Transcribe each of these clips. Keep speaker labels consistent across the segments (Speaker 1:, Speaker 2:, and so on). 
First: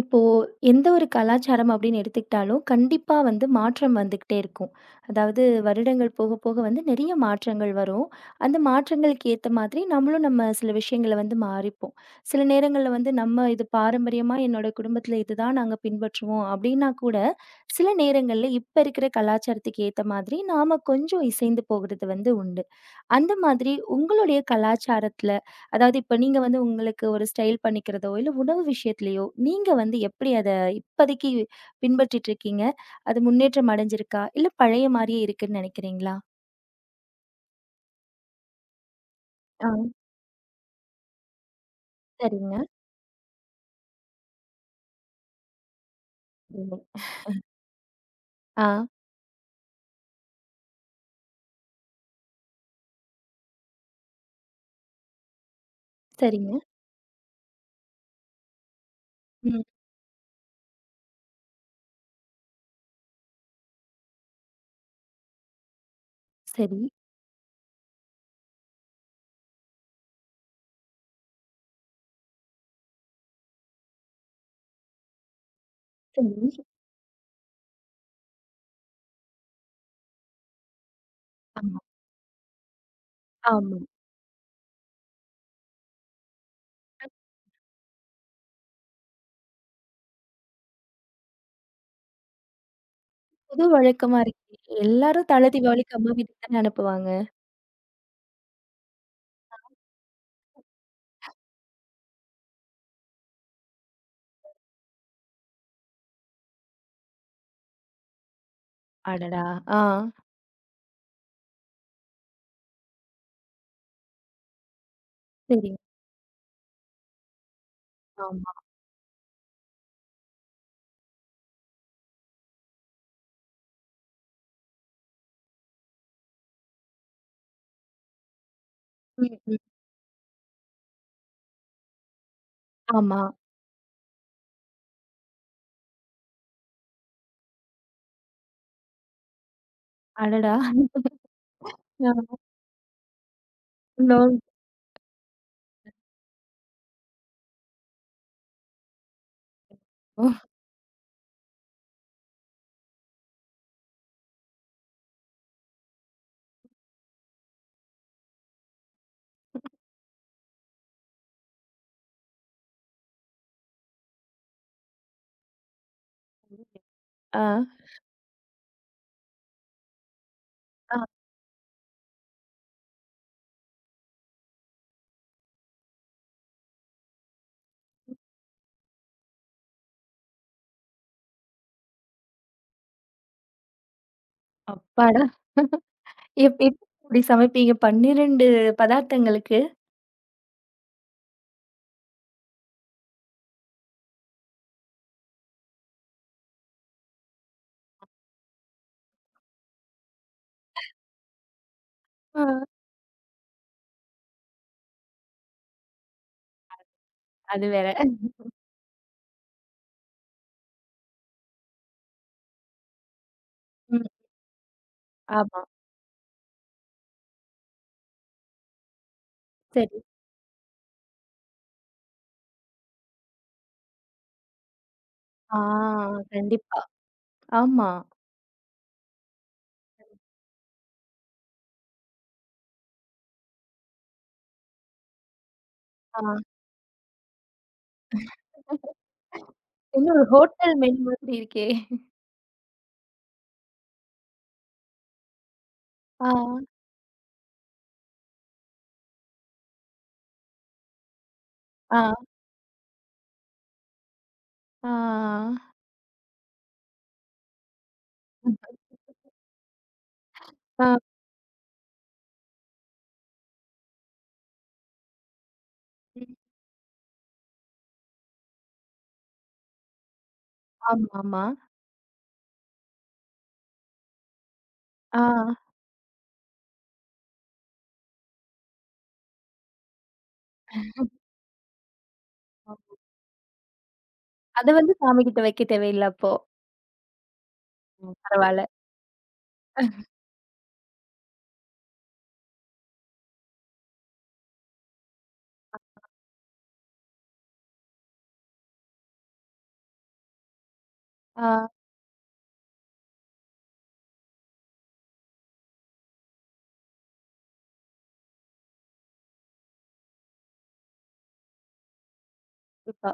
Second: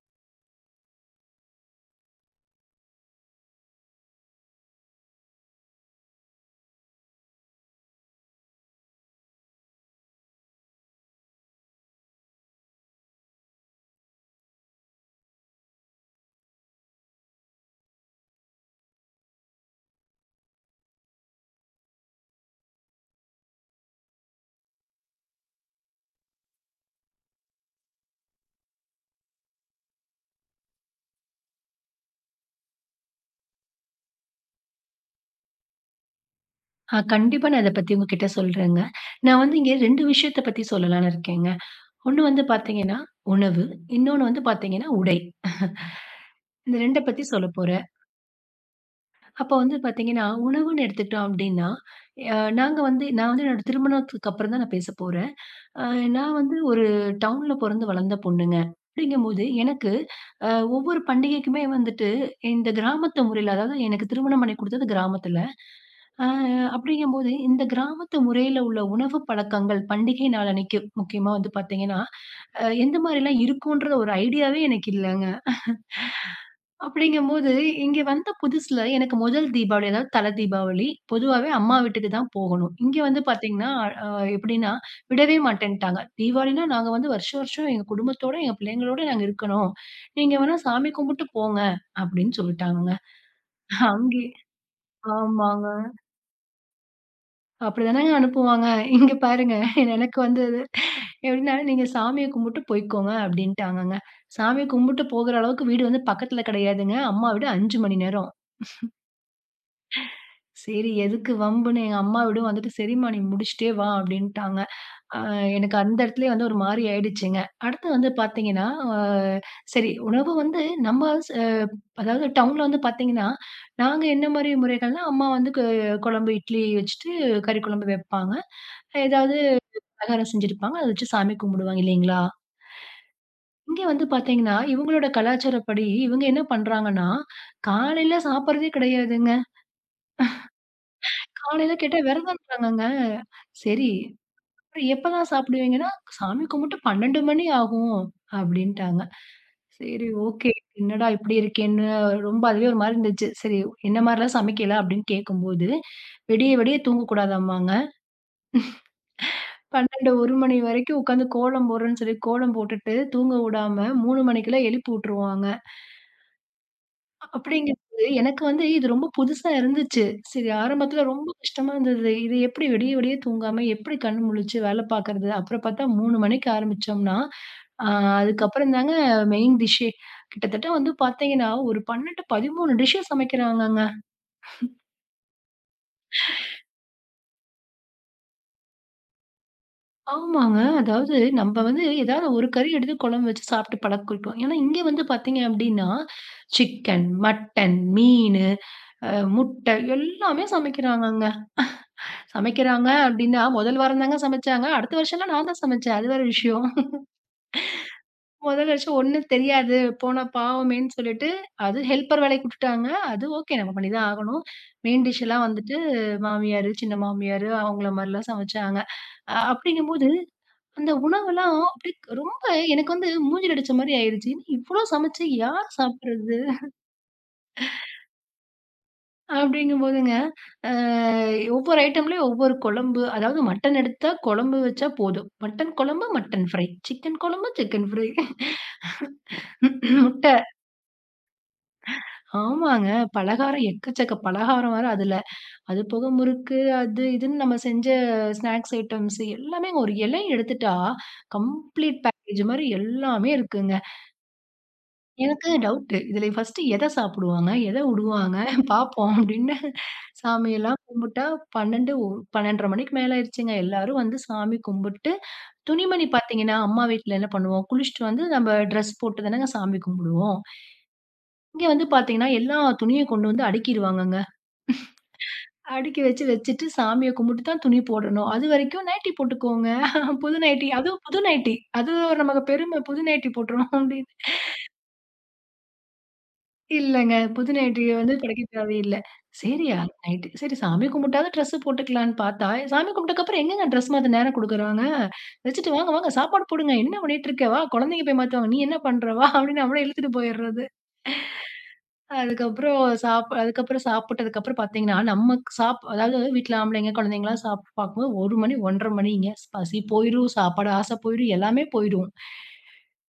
Speaker 1: இப்போ எந்த ஒரு கலாச்சாரம் அப்படின்னு எடுத்துக்கிட்டாலும் கண்டிப்பா வந்து மாற்றம் வந்துகிட்டே இருக்கும். அதாவது வருடங்கள் போக போக வந்து நிறைய மாற்றங்கள் வரும். அந்த மாற்றங்களுக்கு ஏத்த மாதிரி நம்மளும் நம்ம சில விஷயங்கள வந்து மாறிப்போம். சில நேரங்கள்ல வந்து நம்ம இது பாரம்பரியமா என்னோட குடும்பத்துல இதுதான் நாங்க பின்பற்றுவோம் அப்படின்னா கூட, சில நேரங்கள்ல இப்ப இருக்கிற கலாச்சாரத்துக்கு ஏத்த மாதிரி நாம கொஞ்சம் இசைந்து போகுறது வந்து உண்டு. அந்த மாதிரி உங்களுடைய கலாச்சாரத்துல, அதாவது இப்ப நீங்க வந்து உங்களுக்கு ஒரு ஸ்டைல் பண்ணிக்கிறதோ, இல்ல உணவு விஷயத்திலயோ, நீங்க வந்து எப்படி அத இப்பதைக்கு பின்பற்றிட்டு இருக்கீங்க? அது முன்னேற்றம் அடைஞ்சிருக்கா? இல்ல பழைய மாரியே இருக்குன்னு நெனைக்கிறீங்களா?
Speaker 2: ஆ கண்டிப்பா நான் இத பத்தி உங்ககிட்ட சொல்றேங்க. நான் வந்து
Speaker 1: ஆ,
Speaker 2: இங்க 2 விஷயத்த பத்தி சொல்லலான்னு இருக்கேங்க. ஒண்ணு வந்து
Speaker 1: சரிங்க.
Speaker 2: பாத்தீங்கன்னா, உணவு. இன்னொன்னு வந்து பாத்தீங்கன்னா, உடை. இந்த 2
Speaker 1: ம்.
Speaker 2: பத்தி சொல்லப் போறேன்.
Speaker 1: ஆ,
Speaker 2: அப்போ வந்து பாத்தீங்கன்னா, உணவுன்னு எடுத்துக்கிட்டோம் அப்டின்னா, அ நாங்க வந்து நான் வந்து என்னோட திருமணத்துக்கு அப்புறம் தான் நான் பேசப் போறேன். அ நான்
Speaker 1: சரிங்க.
Speaker 2: வந்து ஒரு டவுன்ல பொறந்து வளர்ந்த பொண்ணுங்க. அப்படிங்கும்போது
Speaker 1: ம்.
Speaker 2: எனக்கு அ ஒவ்வொரு பண்டிகைக்குமே வந்துட்டு இந்த கிராமத்து முறையில அதாவது எனக்கு திருமணம் பண்ணி குடுத்தது கிராமத்துல. ஆ
Speaker 1: சரி,
Speaker 2: அப்படிங்கும்போது, இந்த கிராமத்து முறையில உள்ள உணவு பழக்கங்கள் பண்டிகை நாள் அன்னைக்கு முக்கியமா வந்து பார்த்தீங்கன்னா, எந்த மாரிலாம் இருக்குன்ற ஒரு ஐடியாவே எனக்கு இல்லங்க.
Speaker 1: சரி.
Speaker 2: அப்படிங்கும்போது, இங்க வந்த புதுசுல எனக்கு முதல் தீபாவளி அதாவது தல தீபாவளி பொதுவாவே அம்மா
Speaker 1: ஆமா,
Speaker 2: வீட்டுக்கு தான் போகணும். இங்க வந்து பார்த்தீங்கன்னா,
Speaker 1: ஆமா.
Speaker 2: அ எப்படின்னா விடவே மாட்டேன்ட்டாங்க. தீபாவளினா நாங்க வந்து
Speaker 1: அது
Speaker 2: வருஷம் வருஷம் எங்க குடும்பத்தோட, எங்க பிள்ளைங்களோட நாங்க இருக்கணும். நீங்க வேணா சாமி கும்பிட்டு போங்க அப்படின்னு சொல்லிட்டாங்கங்க.
Speaker 1: புது வழக்கமா
Speaker 2: அங்கே
Speaker 1: இருக்கு. எல்லாரும் தல
Speaker 2: ஆமாங்க.
Speaker 1: தீபாவளிக்கு அம்மா வீட்டுக்கு தானே அனுப்புவாங்க.
Speaker 2: அப்படிதானங்க அனுப்புவாங்க. இங்க பாருங்க எனக்கு வந்து அது எப்படின்னா, "நீங்க சாமிய கும்பிட்டு போய்க்கோங்க" அப்படின்ட்டாங்கங்க. சாமிய கும்பிட்டு போகுற அளவுக்கு வீடு வந்து பக்கத்துல கிடையாதுங்க. அம்மா வீடு 5 மணி நேரம்.
Speaker 1: அடடா! ஆ,
Speaker 2: சரி எதுக்கு வம்புன்னு எங்க அம்மா வீடும் வந்துட்டு, "சரிம்மா நீ முடிச்சுட்டே வா" அப்படின்ட்டாங்க. அ
Speaker 1: சரி.
Speaker 2: எனக்கு அந்த இடத்துலயே வந்து ஒரு மாரி ஆயிடுச்சுங்க. அடுத்து வந்து
Speaker 1: ஆமா.
Speaker 2: பார்த்தீங்கன்னா, அ சரி உணவு வந்து நம்ம ஸ் அ அதாவது டவுன்ல வந்து பார்த்தீங்கன்னா, நாங்க என்ன மாரி முறைகள்னா, அம்மா வந்து குழம்பு இட்லி வச்சுட்டு, கறி குழம்பு வைப்பாங்க.
Speaker 1: ம்,
Speaker 2: ஏதாவது
Speaker 1: ம்.
Speaker 2: பலகாரம் செஞ்சிருப்பாங்க. அத வச்சு சாமி கும்பிடுவாங்க இல்லைங்களா?
Speaker 1: ஆமா.
Speaker 2: இங்க வந்து பார்த்தீங்கன்னா, இவங்களோட கலாச்சாரப்படி இவங்க என்ன பண்றாங்கன்னா, காலையில சாப்பிடுறதே கிடையாதுங்க.
Speaker 1: அடடா!
Speaker 2: காலையில கேட்டா
Speaker 1: ஆ.
Speaker 2: விரதம் இருக்காங்கங்க. சரி
Speaker 1: நோ.
Speaker 2: அப்புறம் எப்பதான் சாப்பிடுவீங்கன்னா, சாமி கும்பிட்டு 12 மணி ஆகும் அப்படின்ட்டாங்க. சரி ஓகே. என்னடா இப்படி இருக்கேன்னு ரொம்ப அதுவே ஒரு மாரி இருந்துச்சு. சரி என்ன மாரிலாம் சமைக்கல அப்படின்னு கேட்கும்போது, விடிய விடிய தூங்கக்கூடாதாமாங்க. 12, 1 மணி வரைக்கும் உட்காந்து கோலம் போடுறேன்னு சொல்லி கோலம் போட்டுட்டு தூங்க வுடாம 3 மணிக்கெல்லாம் எழுப்பி வுட்டுருவாங்க.
Speaker 1: ஆ.
Speaker 2: அப்படிங்கும்போது எனக்கு வந்து இது ரொம்ப புதுசா இருந்துச்சு. சரி
Speaker 1: ஆ,
Speaker 2: ஆரம்பத்துல ரொம்ப கஷ்டமா இருந்தது. இது எப்படி விடிய விடிய தூங்காம எப்படி கண்ணு முழிச்சு வேலை பார்க்கறது? அப்புறம் பார்த்தா 3 மணிக்கு ஆரம்பிச்சோம்னா, அ அதுக்கப்புறம் தாங்க மெயின் டிஷ்ஷே. கிட்டத்தட்ட வந்து பார்த்தீங்கன்னா, ஒரு 12, 13 டிஷ்ஷு சமைக்கிறாங்கங்க.
Speaker 1: அப்பாடா! எப்படி இப்படி சமைப்பீங்க? 12 பதார்த்தங்களுக்கு?
Speaker 2: ஆமாங்க. அதாவது நம்ப வந்து ஏதாவது ஒரு கறி எடுத்து குழம்பு வச்சு சாப்பிட்டு பழக்கிட்டோம். ஏன்னா, இங்க வந்து பார்த்தீங்க அப்டின்னா, சிக்கன், மட்டன், மீனு, முட்டை எல்லாமே சமைக்கிறாங்கங்க.
Speaker 1: ஆ.
Speaker 2: சமைக்கிறாங்க அப்டின்னா, முதல் வாரம் தாங்க சமைச்சாங்க. அடுத்த வருஷம்லாம் நான் தான் சமைச்சேன். அது வேற விஷயம்.
Speaker 1: அது வேற.
Speaker 2: முதல் வருஷம் ஒண்ணும் தெரியாது. போனா பாவமேன்னு சொல்லிட்டு, அது ஹெல்ப்பர் வேலைக்கு விட்டுட்டாங்க. அது ஓகே நம்ம பண்ணி
Speaker 1: ம்.
Speaker 2: தான் ஆகணும். மெயின் டிஷ் எல்லாம்
Speaker 1: ஆமா.
Speaker 2: வந்துட்டு மாமியாரு, சின்ன மாமியாரு அவங்கள மாரிலாம் சமைச்சாங்க.
Speaker 1: சரி.
Speaker 2: அப்படிங்கும்போது அந்த உணவெல்லாம் அப்படியே ரொம்ப எனக்கு வந்து மூஞ்சில அடிச்ச மாரி ஆயிருச்சு. இவ்ளோ சமைச்சு
Speaker 1: ஆ
Speaker 2: யார் சாப்பிடுறது?
Speaker 1: கண்டிப்பா. ஆமா.
Speaker 2: அப்படிங்கும்போதுங்க, அ ஒவ்வொரு ஐட்டம்லயும் ஒவ்வொரு குழம்பு, அதாவது மட்டன் எடுத்தா குழம்பு வச்சா போதும். மட்டன் குழம்பு,
Speaker 1: ஆ.
Speaker 2: Mutton fry. சிக்கன் குழம்பு, சிக்கன் ஃப்ரை.
Speaker 1: என்ன ஒரு
Speaker 2: முட்டை.
Speaker 1: ஹோட்டல் மெனு மாதிரி இருக்கே!
Speaker 2: ஆமாங்க. பலகாரம் எக்கச்சக்க பலகாரம் வேற அதுல. அது போக
Speaker 1: ஆ,
Speaker 2: முறுக்கு, அது இதுன்னு நம்ம செஞ்ச ஸ்நாக்ஸ் ஐட்டம்ஸ் எல்லாமே ஒரு இலை எடுத்துட்டா கம்ப்ளீட்
Speaker 1: ஆ,
Speaker 2: பேக்கேஜ் மாரி எல்லாமே இருக்குங்க.
Speaker 1: ஆ.
Speaker 2: எனக்கு டவுட்டு. இதுல ஃபர்ஸ்ட்டு எத சாப்பிடுவாங்க? எத உடுவாங்க? பாப்போம் அப்படின்னு சாமியெல்லாம்
Speaker 1: ஆ.
Speaker 2: கும்பிட்டா 12 12:30 மணிக்கு மேல ஆயிருச்சுங்க. எல்லாரும் வந்து சாமி கும்பிட்டு, துணிமணி
Speaker 1: ம்.
Speaker 2: பார்த்தீங்கன்னா, அம்மா வீட்ல என்ன பண்ணுவோம்? குளிச்சுட்டு வந்து நம்ம ட்ரெஸ் போட்டு தானங்க சாமி கும்பிடுவோம்.
Speaker 1: ஆமா, ஆமா.
Speaker 2: இங்க வந்து பார்த்தீங்கன்னா, எல்லா துணியும் கொண்டு வந்து அடுக்கிருவாங்கங்க.
Speaker 1: ஆ.
Speaker 2: அடுக்கி வச்சு வச்சுட்டு சாமிய கும்பிட்டு தான் துணி போடணும். அதுவரைக்கும் நைட்டி போட்டுக்கோங்க. புது நைட்டி அதுவும் புது நைட்டி. அது ஒரு நமக்கு பெருமை. புது நைட்டி போட்டுறணும் அப்படின்னு.
Speaker 1: அத வந்து சாமிகிட்ட வைக்க தேவையில்ல அப்போ.
Speaker 2: இல்லங்க. புது நைட்டிய வந்து
Speaker 1: ம்.
Speaker 2: துடைக்க
Speaker 1: பரவால்ல.
Speaker 2: தேவையில்ல. சரி ம். அது நைட்டு சரி சாமி கும்பிட்டாவது ட்ரெஸ் போட்டுக்கலான்னு பார்த்தா, சாமி கும்பிட்டதுக்கப்புறம் எங்கங்க ட்ரெஸ் மாத்த நேரம் குடுக்குறாங்க? வச்சுட்டு வாங்க, வாங்க சாப்பாடு போடுங்க. என்ன பண்ணிட்டு இருக்க? வா குழந்தைங்க போய் மாத்துவாங்க. நீ என்ன பண்ற? வா அப்படின்னு நம்மள இழுத்துட்டு போயிடுறது.
Speaker 1: ஆ
Speaker 2: அதுக்கப்புறம் சாப்பிட்டதுக்கப்புறம் பார்த்தீங்கன்னா, நம்ம அதாவது வீட்ல ஆம்பளைங்க, குழந்தைங்கலாம் சாப்ட்டு பார்க்கும்போது 1 மணி 1:30 மணிங்க. பசி போயிரும், சாப்பாடு ஆசை போயிரும், எல்லாமே போயிரும்.
Speaker 1: கண்டிப்பா.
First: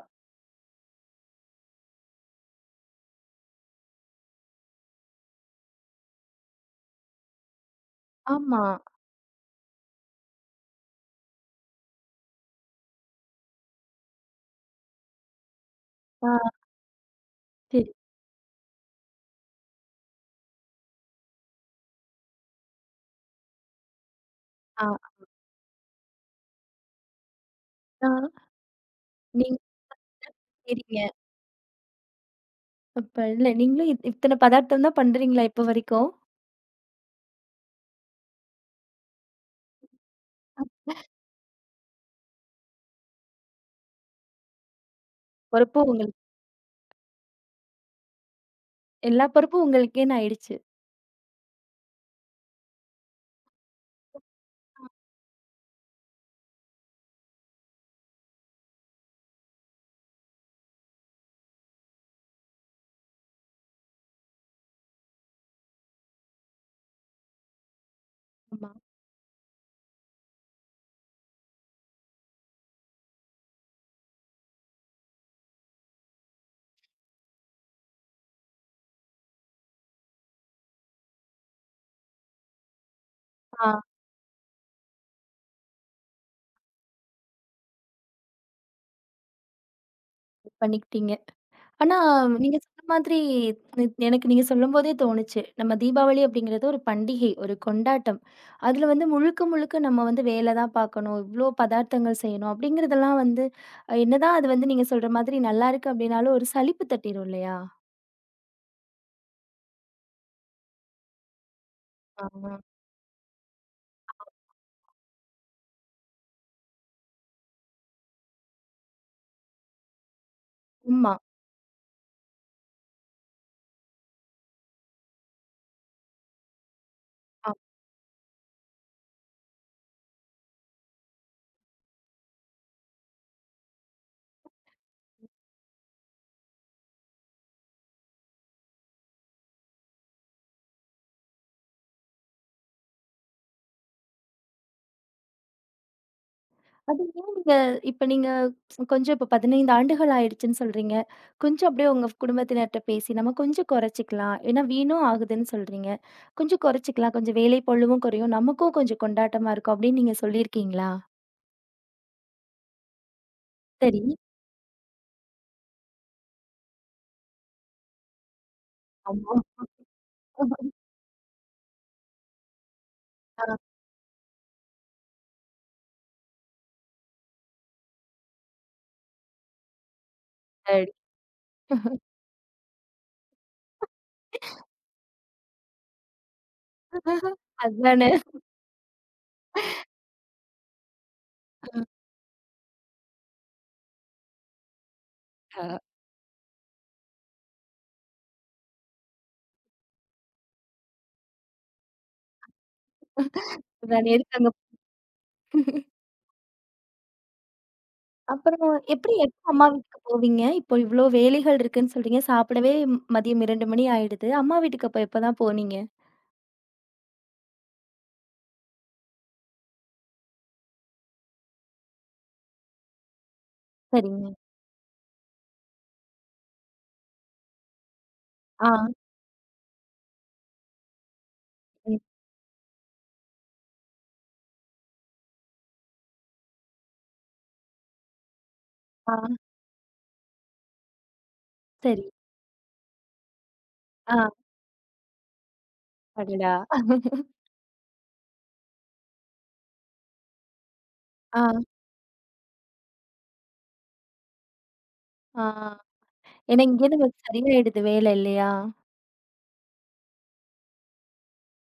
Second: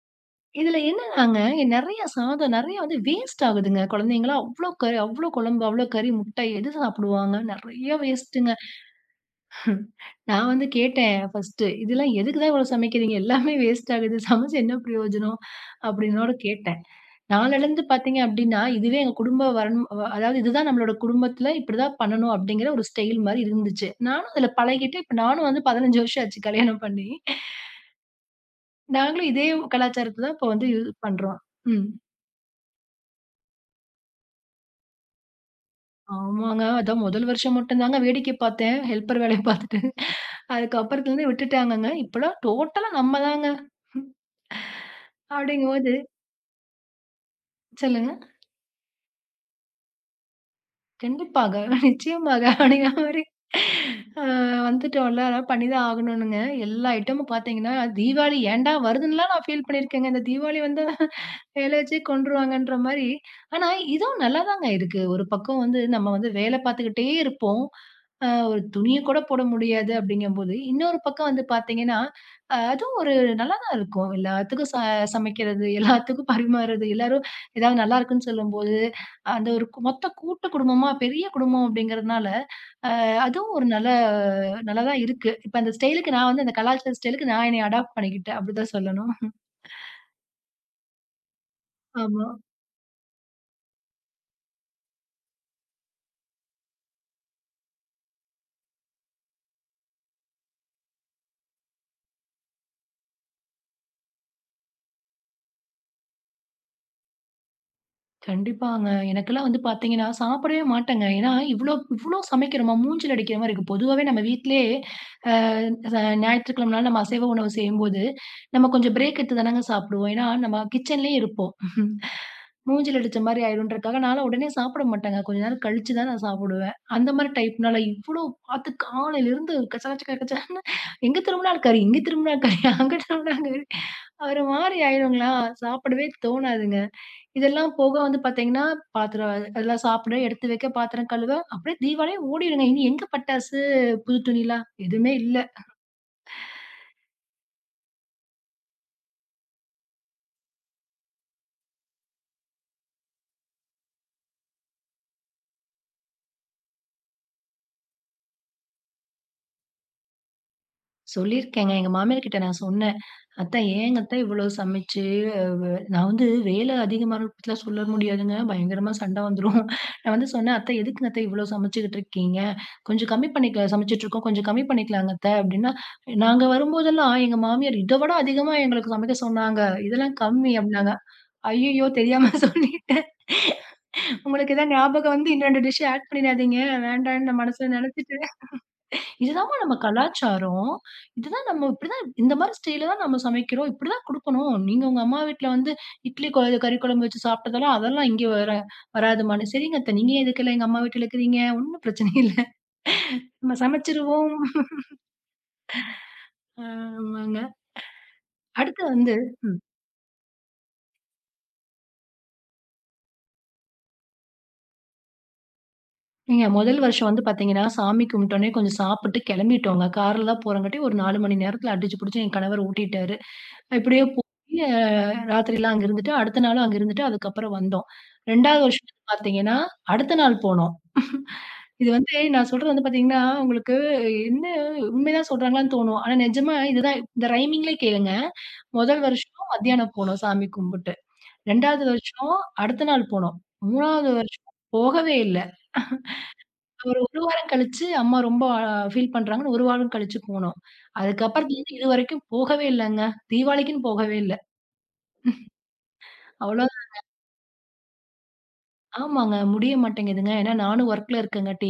Speaker 2: இதுல என்னன்னாங்க, நெறைய சாதம் நெறைய வந்து வேஸ்ட் ஆகுதுங்க. குழந்தைங்கலாம் அவ்ளோ அவ்ளோ குழம்பு, அவ்ளோ கறி, முட்டை எது சாப்பிடுவாங்க? நெறைய வேஸ்ட்டுங்க.
Speaker 1: ஆமா.
Speaker 2: நான் வந்து கேட்டேன் ஃபர்ஸ்ட்டு, "இதெல்லாம் எதுக்கு தான் இவ்வளோ சமைக்கிறீங்க? எல்லாமே வேஸ்ட் ஆகுது. சமைச்சு என்ன பிரயோஜனம்?" அப்படின்னோட
Speaker 1: ஆ
Speaker 2: கேட்டேன்.
Speaker 1: சரி.
Speaker 2: நாளடைந்து பார்த்தீங்க அப்படின்னா, இதுவே எங்க குடும்ப வரணும் வ அதாவது இதுதான் நம்மளோட குடும்பத்தில இப்படிதான் பண்ணணும் அப்படிங்கிற ஒரு ஸ்டைல் மாரி இருந்துச்சு. நானும் அதுல பழகிட்டு,
Speaker 1: ஆ
Speaker 2: இப்ப நானும் வந்து 15 வருஷம் ஆச்சு கல்யாணம் பண்ணி.
Speaker 1: ஆ
Speaker 2: நாங்களும் இதே
Speaker 1: நீங்க
Speaker 2: கலாச்சாரத்த தான் இப்ப வந்து யூஸ்
Speaker 1: சரிங்க.
Speaker 2: பண்றோம். ம்.
Speaker 1: இப்ப இல்ல நீங்களும் இத்தன பதார்த்தம் தான் பண்றீங்களா இப்போ வரைக்கும்?
Speaker 2: ஆமாங்க. அதான் முதல் வருஷம் மட்டும் தாங்க வேடிக்கை பார்த்தேன். ஹெல்ப்பர் வேலைய பார்த்துட்டு. அதுக்கப்புறத்துலருந்து விட்டுட்டாங்கங்க. இப்பலாம் டோட்டலா நம்ம தாங்க.
Speaker 1: பொறுப்பு
Speaker 2: அப்படிங்கும்போது
Speaker 1: உங்கள
Speaker 2: சொல்லுங்க.
Speaker 1: எல்லா பொறுப்பும் உங்களுக்கேன்னு ஆயிடுச்சு.
Speaker 2: கண்டிப்பாக, நிச்சயமாக அப்படிங்கிற மாரி அ வந்துட்டோம்ல. அதெல்லாம் பண்ணி தான் ஆகணும்னுங்க. எல்லா ஐட்டமும் பார்த்தீங்கன்னா, தீபாவளி ஏன்டா வருதுன்னுலாம் நான் ஃபீல் பண்ணியிருக்கேங்க. இந்த தீபாவளி வந்தா வேலை வச்சே கொன்றுவாங்கன்ற மாரி. ஆனா, இதுவும் நல்லா தாங்க இருக்கு. ஒரு பக்கம் வந்து நம்ம வந்து வேலை பார்த்துக்கிட்டே இருப்போம். ஒரு
Speaker 1: ஆமா.
Speaker 2: துணிய கூட போட முடியாது அப்படிங்கும்போது, இன்னொரு பக்கம் வந்து பார்த்தீங்கன்னா, அதுவும் ஒரு நல்லா தான் இருக்கும். எல்லாத்துக்கும் சமைக்கிறது, எல்லாத்துக்கும் பரிமாறுறது, எல்லாரும் ஏதாவது நல்லா இருக்குன்னு சொல்லும்போது, அந்த ஒரு மொத்த கூட்டு குடும்பமா, பெரிய குடும்பம் அப்படிங்கிறதுனால, அ அதுவும்
Speaker 1: ஆ.
Speaker 2: ஒரு நல்லா தான் இருக்கு. இப்ப அந்த ஸ்டைலுக்கு நான் வந்து அந்த கலாச்சார ஸ்டைலுக்கு நான் என்னைய அடாப்ட் பண்ணிக்கிட்டேன். அப்படிதான் சொல்லணும்.
Speaker 1: பண்ணிக்கிட்டீங்க. ஆனா
Speaker 2: ஆமா.
Speaker 1: நீங்க சொன்ன மாதிரி எனக்கு நீங்க சொல்லும்போதே தோணுச்சு. நம்ம தீபாவளி அப்படிங்கிறது ஒரு பண்டிகை, ஒரு கொண்டாட்டம். அதுல வந்து முழுக்க முழுக்க நம்ம வந்து வேல தான் பார்க்கணும். இவ்ளோ பதார்த்தங்கள் செய்யணும் அப்படிங்கிறதெல்லாம் வந்து என்னதான் அது வந்து நீங்க சொல்ற மாதிரி நல்லாருக்கு அப்படின்னாலும் ஒரு சலிப்பு தட்டிரும் இல்லையா?
Speaker 2: கண்டிப்பாங்க. எனக்கெல்லாம் வந்து பார்த்தீங்கன்னா, சாப்பிடவே மாட்டேங்க. ஏன்னா, இவ்ளோ இவ்ளோ
Speaker 1: ஆமா.
Speaker 2: சமைக்கிறோமா? மூஞ்சில அடிக்கிற மாரி இருக்கும். பொதுவாவே நம்ம வீட்லயே அ ச ஞாயிற்றுக்கிழமை நாள் நம்ம அசைவ உணவு செய்யும்போது, நம்ம கொஞ்சம் பிரேக் எடுத்து தானங்க சாப்பிடுவோம். ஏன்னா, நம்ம
Speaker 1: ஆமா.
Speaker 2: கிச்சன்லயே இருப்போம். மூஞ்சில அடிச்ச மாரி ஆயிருன்றக்காக, நான்லாம் உடனே சாப்பிட மாட்டேங்க. கொஞ்ச நேரம் கழிச்சு தான் நான் சாப்பிடுவேன். அந்த மாரி டைப்னால இவ்ளோ பார்த்து காலையிலருந்து கச்ச கச்ச கச்ச கச்சன்னு எங்க திரும்புனாலும் கறி, இங்க திரும்புனா கறி, அங்க திரும்புனா கறி. ஒரு மாரி ஆயிருங்களா? சாப்பிடவே தோணாதுங்க. இதெல்லாம் போக வந்து பார்த்தீங்கன்னா, பாத்திரம் அதெல்லாம் சாப்பிட, எடுத்து வைக்க, பாத்திரம் கழுவ, அப்படியே தீபாவளியே ஓடிடுங்க. இனி எங்க பட்டாசு, புது துணிலாம் எதுவுமே இல்ல.
Speaker 1: அது ஏன் நீங்க இப்ப நீங்க கொஞ்சம் இப்ப 15 ஆண்டுகள் ஆயிடுச்சுன்னு சொல்றீங்க. கொஞ்சம் அப்படியே உங்க குடும்பத்தினர்ட்ட பேசி, நம்ம கொஞ்சம் குறைச்சுக்கலாம். ஏன்னா வீணும் ஆகுதுன்னு சொல்றீங்க. கொஞ்சம் குறைச்சுக்கலாம். கொஞ்சம் வேலை பளுவும் குறையும். நமக்கும் கொஞ்சம் கொண்டாட்டமா இருக்கும் அப்படின்னு நீங்க சொல்லியிருக்கீங்களா?
Speaker 2: சொல்லியிருக்கேங்க. எங்க மாமியார் கிட்ட நான் சொன்னேன். "அத்த ஏங்க
Speaker 1: சரி.
Speaker 2: அத்த இவ்வளோ சமைச்சு" நான் வந்து வேலை அதிகமா பத்திலாம் சொல்ல முடியாதுங்க. பயங்கரமா சண்டை
Speaker 1: ஆமா.
Speaker 2: வந்துரும். நான் வந்து சொன்னேன், "அத்த எதுக்குங்க அத்த இவ்வளோ சமைச்சுக்கிட்டு இருக்கீங்க? கொஞ்சம் கம்மி
Speaker 1: ஆ.
Speaker 2: பண்ணிக்கலாம் சமைச்சுட்ருக்கோம். கொஞ்சம் கம்மி பண்ணிக்கலாங்க அத்த" அப்படின்னா, நாங்க வரும்போதெல்லாம் எங்க மாமியார் இத விட அதிகமா எங்களுக்கு சமைக்க சொன்னாங்க. இதெல்லாம் கம்மி
Speaker 1: அடடி!
Speaker 2: அப்படின்னாங்க. ஐயய்யோ! தெரியாம சொல்லிட்டேன். உங்களுக்கு ஏதாவது ஞாபகம் வந்து இன்னும் 2 டிஷ் ஆட் பண்ணிடாதீங்க. வேண்டான்னு நான் மனசுல
Speaker 1: அதானே.
Speaker 2: நெனச்சுட்டு. இதுதாம்மா நம்ம கலாச்சாரம். இதுதான் நம்ம இப்படிதான் இந்த மாரி ஸ்டைல்ல தான் நம்ம சமைக்கிறோம். இப்படிதான் குடுக்கணும். நீங்க உங்க அம்மா வீட்ல
Speaker 1: ஆ.
Speaker 2: வந்து இட்லி கறி குழம்பு வச்சு சாப்பிட்டதெல்லாம் அதெல்லாம் இங்க வர வராதும்மான்னு. சரிங்க அத்த. நீங்க ஏன் எதுக்கெல்லாம் எங்க அம்மா வீட்ல இருக்கிறீங்க? ஒண்ணும் பிரச்சனை இல்ல. நம்ம
Speaker 1: அதானே
Speaker 2: சமைச்சுருவோம்.
Speaker 1: இருக்காங்க.
Speaker 2: ஆமாங்க.
Speaker 1: அப்புறம்
Speaker 2: அடுத்து வந்து
Speaker 1: எப்படி எப்போ அம்மா வீட்டுக்கு போவீங்க? இப்போ இவ்ளோ வேலைகள் இருக்குன்னு சொல்றீங்க. சாப்பிடவே மதியம் 2 மணி ஆயிடுது. அம்மா வீட்டுக்கு அப்ப எப்பதான் போனீங்க?
Speaker 2: ஏங்க முதல் வருஷம் வந்து பார்த்தீங்கன்னா, சாமி கும்பிட்டோனே கொஞ்சம் சாப்பிட்டு கிளம்பிட்டோங்க. கார்ல தான் போறங்காட்டி ஒரு 4 மணி நேரத்தில அடிச்சு புடிச்சு என் கணவர் ஊட்டிட்டாரு. இப்படியே போய்
Speaker 1: சரிங்க.
Speaker 2: ராத்திரிலாம் அங்க இருந்துட்டு, அடுத்த நாளும் அங்க இருந்துட்டு அதுக்கப்புறம் வந்தோம். 2வது
Speaker 1: ஆ,
Speaker 2: வருஷம் வந்து பார்த்தீங்கன்னா, அடுத்த நாள் போனோம். இது
Speaker 1: ம்.
Speaker 2: வந்து நான் சொல்றது வந்து பார்த்தீங்கன்னா, உங்களுக்கு என்ன உண்மைதான் சொல்றாங்களான்னு தோணும். ஆனா நிஜமா இதுதான் இந்த ரைமிங்லே கேளுங்க. முதல்
Speaker 1: ஆ,
Speaker 2: வருஷம் மத்தியானம் போனோம் சாமி கும்பிட்டு. 2வது
Speaker 1: சரி.
Speaker 2: வருஷம் அடுத்த நாள் போனோம். 3வது
Speaker 1: ஆ,
Speaker 2: வருஷம் போகவே இல்ல.
Speaker 1: அடடா!
Speaker 2: ஒரு 1 வாரம் கழிச்சு அம்மா ரொம்ப ஃபீல் பண்றாங்கன்னு 1 வாரம் கழிச்சு போனோம்.
Speaker 1: ஆ,
Speaker 2: அதுக்கப்புறத்துலருந்து இதுவரைக்கும் போகவே இல்லங்க. தீபாவளிக்குன்னு போகவே இல்ல.
Speaker 1: ஆ. ஏன்னா
Speaker 2: அவ்வளோ
Speaker 1: இங்கேருந்து உங்களுக்கு சரியாயிடுது வேலை இல்லையா?
Speaker 2: ஆமாங்க. முடிய மாட்டேங்குதுங்க. ஏன்னா நானும் ஒர்க்ல இருக்கங்காட்டி,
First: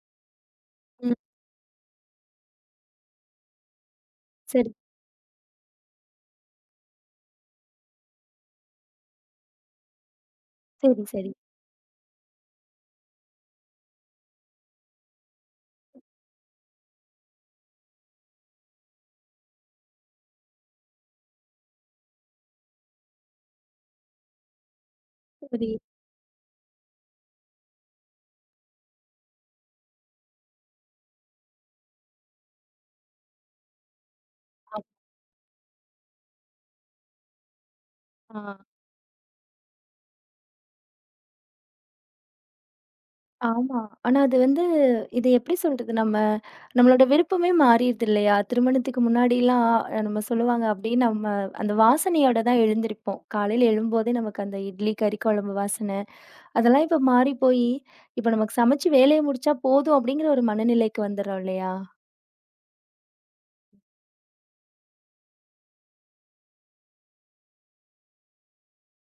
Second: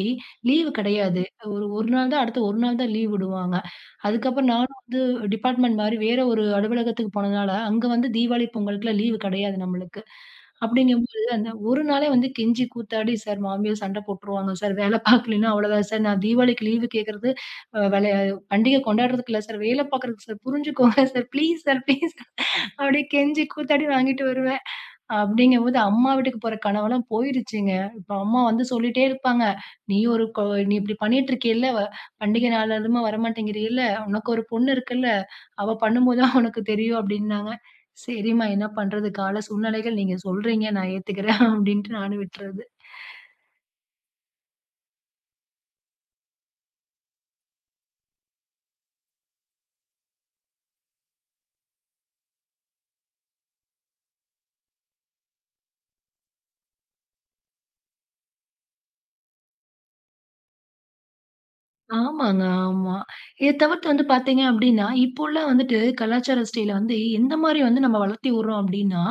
Speaker 2: லீவு
Speaker 1: ம்.
Speaker 2: கிடையாது. ஒரு 1 நாள் தான் அடுத்து 1 நாள் தான் லீவ் விடுவாங்க. அதுக்கப்புறம்
Speaker 1: சரி,
Speaker 2: நானும் வந்து டிபார்ட்மெண்ட் மாரி வேற ஒரு அலுவலகத்துக்கு போனதுனால, அங்க வந்து தீபாவளி, பொங்கலுக்குலாம் லீவு கிடையாது நம்மளுக்கு.
Speaker 1: சரி,
Speaker 2: அப்படிங்கும்போது,
Speaker 1: சரி.
Speaker 2: அந்த ஒரு நாளே வந்து கெஞ்சி கூத்தாடி, "சார் மாமியார் சண்டை போட்டுருவாங்க சார். வேலை பார்க்கலைன்னா அவ்வளோதான் சார். நான் தீபாவளிக்கு லீவு கேட்கறது அ வேலை பண்டிகை கொண்டாடுறதுக்கு இல்ல சார். வேலை பார்க்குறதுக்கு சார். புரிஞ்சுக்கோங்க சார். ப்ளீஸ் சார் ப்ளீஸ்" அப்படியே கெஞ்சி கூத்தாடி வாங்கிட்டு வருவேன்.
Speaker 1: சரி.
Speaker 2: அப்படிங்கும்போது அம்மா வீட்டுக்கு போற கனவெல்லாம் போயிருச்சுங்க. இப்ப அம்மா வந்து சொல்லிட்டே இருப்பாங்க. "நீ ஒரு கொ நீ இப்படி பண்ணிட்டு இருக்கியல்ல, பண்டிகை நாள் அதுவுமா வரமாட்டேங்கிறீல்ல, உனக்கு ஒரு பொண்ணு இருக்குல்ல, அவ பண்ணும்போது தான் உனக்கு தெரியும்" அப்படின்னாங்க.
Speaker 1: ஆ,
Speaker 2: சரிம்மா என்ன பண்றது? கால சூழ்நிலைகள். நீங்க சொல்றீங்க நான் ஏத்துக்கிறேன் அப்படின்ட்டு நானும் விட்டுறது.
Speaker 1: ஆமா. ஆனா அது வந்து இது எப்படி சொல்றது? நம்ம நம்மளோட விருப்பமே மாறிருது இல்லையா? திருமணத்துக்கு முன்னாடிலாம் நம்ம சொல்லுவாங்க அப்படியே நம்ம அந்த வாசனையோட தான் எழுந்திருப்போம். காலையில எழும்போதே நமக்கு அந்த இட்லி, கறி குழம்பு வாசனை, அதெல்லாம் இப்ப மாறி போய், இப்ப நமக்கு சமைச்சு வேலைய முடிச்சா போதும் அப்படிங்கிற ஒரு மனநிலைக்கு வந்துர்றோம் இல்லையா?
Speaker 2: ஆமாங்க, ஆமா. இத தவிர்த்து வந்து பார்த்தீங்க அப்டின்னா, இப்போ உள்ள வந்துட்டு கலாச்சார ஸ்டைல வந்து எந்த மாரி வந்து நம்ம வளர்த்தி விடுறோம் அப்டின்னா,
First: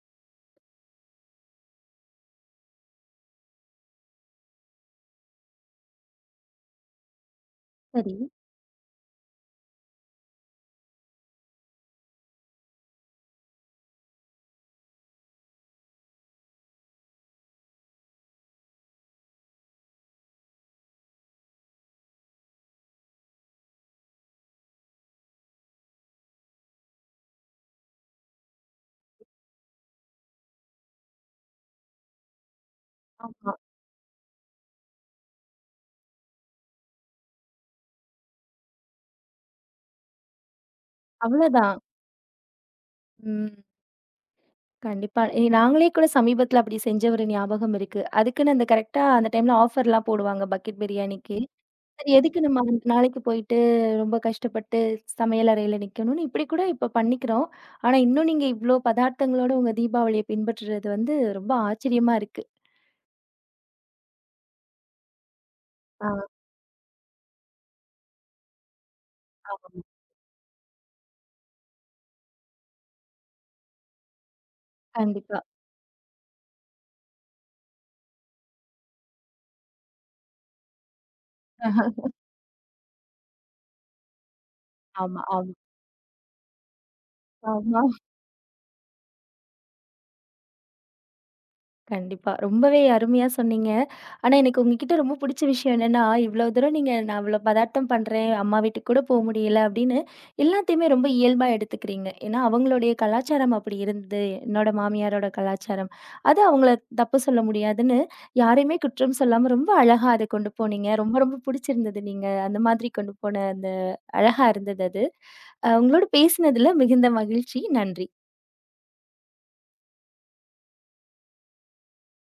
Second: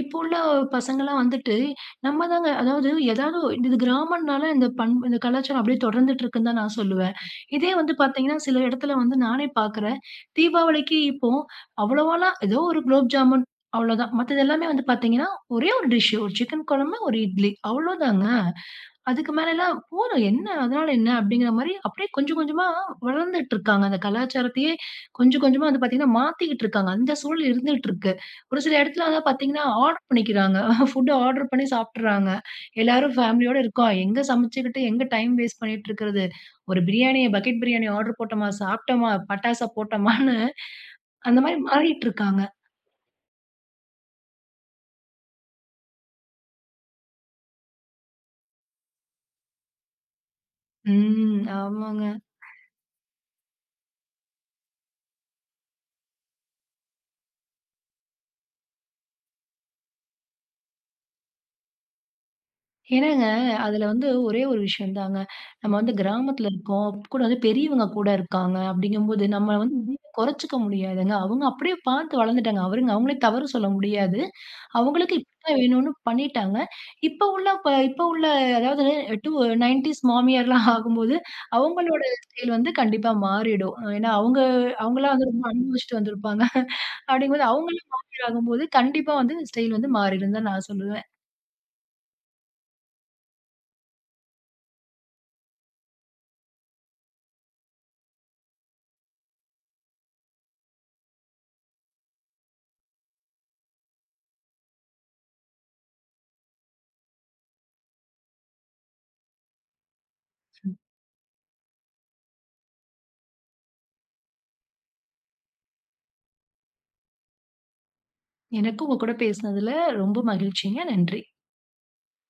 Speaker 2: இப்போ உள்ள பசங்கலாம் வந்துட்டு நம்ம தாங்க அதாவது ஏதாவது இது கிராமம்னால இந்த கலாச்சாரம் அப்டியே தொடர்ந்துட்டு இருக்குன்னு தான் நான் சொல்லுவேன். இதே வந்து
Speaker 1: சரி.
Speaker 2: பார்த்தீங்கன்னா, சில இடத்துல வந்து நானே பார்க்குறேன். தீபாவளிக்கு இப்போ அவ்வளவாலாம் ஏதோ ஒரு குலோப் ஜாமுன் அவ்வளோதான். மத்தது எல்லாமே வந்து பார்த்தீங்கன்னா, ஒரே ஒரு டிஷ் ஒரு சிக்கன் குழம்பு, ஒரு இட்லி அவ்வளோதாங்க. அதுக்கு மேலலாம் போதும் என்ன? அதனால என்ன? அப்படிங்கிற மாரி அப்படியே கொஞ்சம் கொஞ்சமா வளர்ந்துட்டு இருக்காங்க. அந்த கலாச்சாரத்தையே கொஞ்சம் கொஞ்சமா வந்து பார்த்தீங்கன்னா, மாத்திக்கிட்டு இருக்காங்க. அந்த சூழல் இருந்துட்டு இருக்கு. ஒரு சில இடத்துல வந்து பார்த்தீங்கன்னா, ஆர்டர் பண்ணிக்கிறாங்க. ஃபுட் ஆர்டர் பண்ணி சாப்ட்டுறாங்க. எல்லாரும்
Speaker 1: ஆமா.
Speaker 2: ஃபேமிலியோட இருக்கோம். எங்க சமைச்சுக்கிட்டு, எங்க டைம் வேஸ்ட் பண்ணிட்டு இருக்கிறது? ஒரு பிரியாணிய பக்கெட் பிரியாணி ஆர்டர் போட்டோமா, சாப்ட்டோமா, பட்டாசா போட்டோமான்னு அந்த மாரி
Speaker 1: அவ்வளதான்.
Speaker 2: மாறிட்டு இருக்காங்க.
Speaker 1: ம். கண்டிப்பா. நாங்களே கூட சமீபத்தில அப்படி செஞ்ச ஒரு ஞாபகம் இருக்கு. அதுக்குன்னு அந்த கரெக்ட்டா அந்த டைம்ல ஆஃபர்லாம் போடுவாங்க பக்கெட் பிரியாணிக்கு.
Speaker 2: ம். ஆமாங்க.
Speaker 1: சரி எதுக்கு நம்ம அந்த நாளைக்கு போயிட்டு ரொம்ப கஷ்டப்பட்டு சமையல் அறையில நிக்கணும்னு இப்படி கூட இப்ப பண்ணிக்கிறோம். ஆனா இன்னும் நீங்க இவ்ளோ பதார்த்தங்களோட உங்க தீபாவளிய பின்பற்றுறது வந்து ரொம்ப ஆச்சரியமா இருக்கு.
Speaker 2: ஏன்னாங்க, அதுல வந்து ஒரே ஒரு விஷயம் தாங்க. நம்ம வந்து
Speaker 1: ஆ
Speaker 2: கிராமத்துல இருக்கோம். கூட வந்து பெரியவங்க கூட இருக்காங்க. அப்படிங்கும்போது நம்ம வந்து
Speaker 1: ஆமா.
Speaker 2: எதையுமே குறைச்சுக்க முடியாதுங்க. அவங்க அப்படியே பார்த்து வளர்ந்துட்டாங்க. அவருங்க அவங்களே தவறு சொல்ல முடியாது. அவங்களுக்கு
Speaker 1: கண்டிப்பா.
Speaker 2: இப்படித்தான் வேணும்னு பண்ணிட்டாங்க. இப்ப உள்ள அதாவது டூ 90ஸ் மாமியார்லாம் ஆகும்போது,
Speaker 1: ஆமா,
Speaker 2: அவங்களோட ஸ்டைல் வந்து கண்டிப்பா மாறிடும். ஏன்னா அவங்கலாம்
Speaker 1: ஆமா,
Speaker 2: வந்து ரொம்ப அனுபவிச்சுட்டு வந்திருப்பாங்க. அப்படிங்கும்போது
Speaker 1: ஆமா.
Speaker 2: அவங்களும் மாமியார் ஆகும்போது, கண்டிப்பா வந்து ஸ்டைல் வந்து மாறிடும்னு தான் நான் சொல்லுவேன்.
Speaker 1: கண்டிப்பா. ரொம்பவே அருமையா சொன்னீங்க. ஆனா எனக்கு உங்ககிட்ட ரொம்ப புடிச்ச விஷயம் என்னன்னா, இவ்ளோ தூரம் நீங்க நான் இவ்ளோ பதார்த்தம் பண்றேன், அம்மா வீட்டுக்கு கூட போ முடியல அப்படின்னு எல்லாத்தையுமே ரொம்ப இயல்பா எடுத்துக்கிறீங்க. ஏன்னா அவங்களுடைய கலாச்சாரம் அப்படி இருந்தது. என்னோட மாமியாரோட கலாச்சாரம். அது அவங்கள தப்பு சொல்ல முடியாதுன்னு யாரையுமே குற்றம் சொல்லாம ரொம்ப அழகா அத கொண்டு போனீங்க. ரொம்ப ரொம்ப புடிச்சிருந்தது நீங்க அந்த மாதிரி கொண்டு போன அந்த அழகா இருந்தது அது. அ உங்களோட பேசினதுல மிகுந்த மகிழ்ச்சி. நன்றி.
Speaker 2: எனக்கும் உங்க கூட பேசினதுல ரொம்ப மகிழ்ச்சிங்க. நன்றி.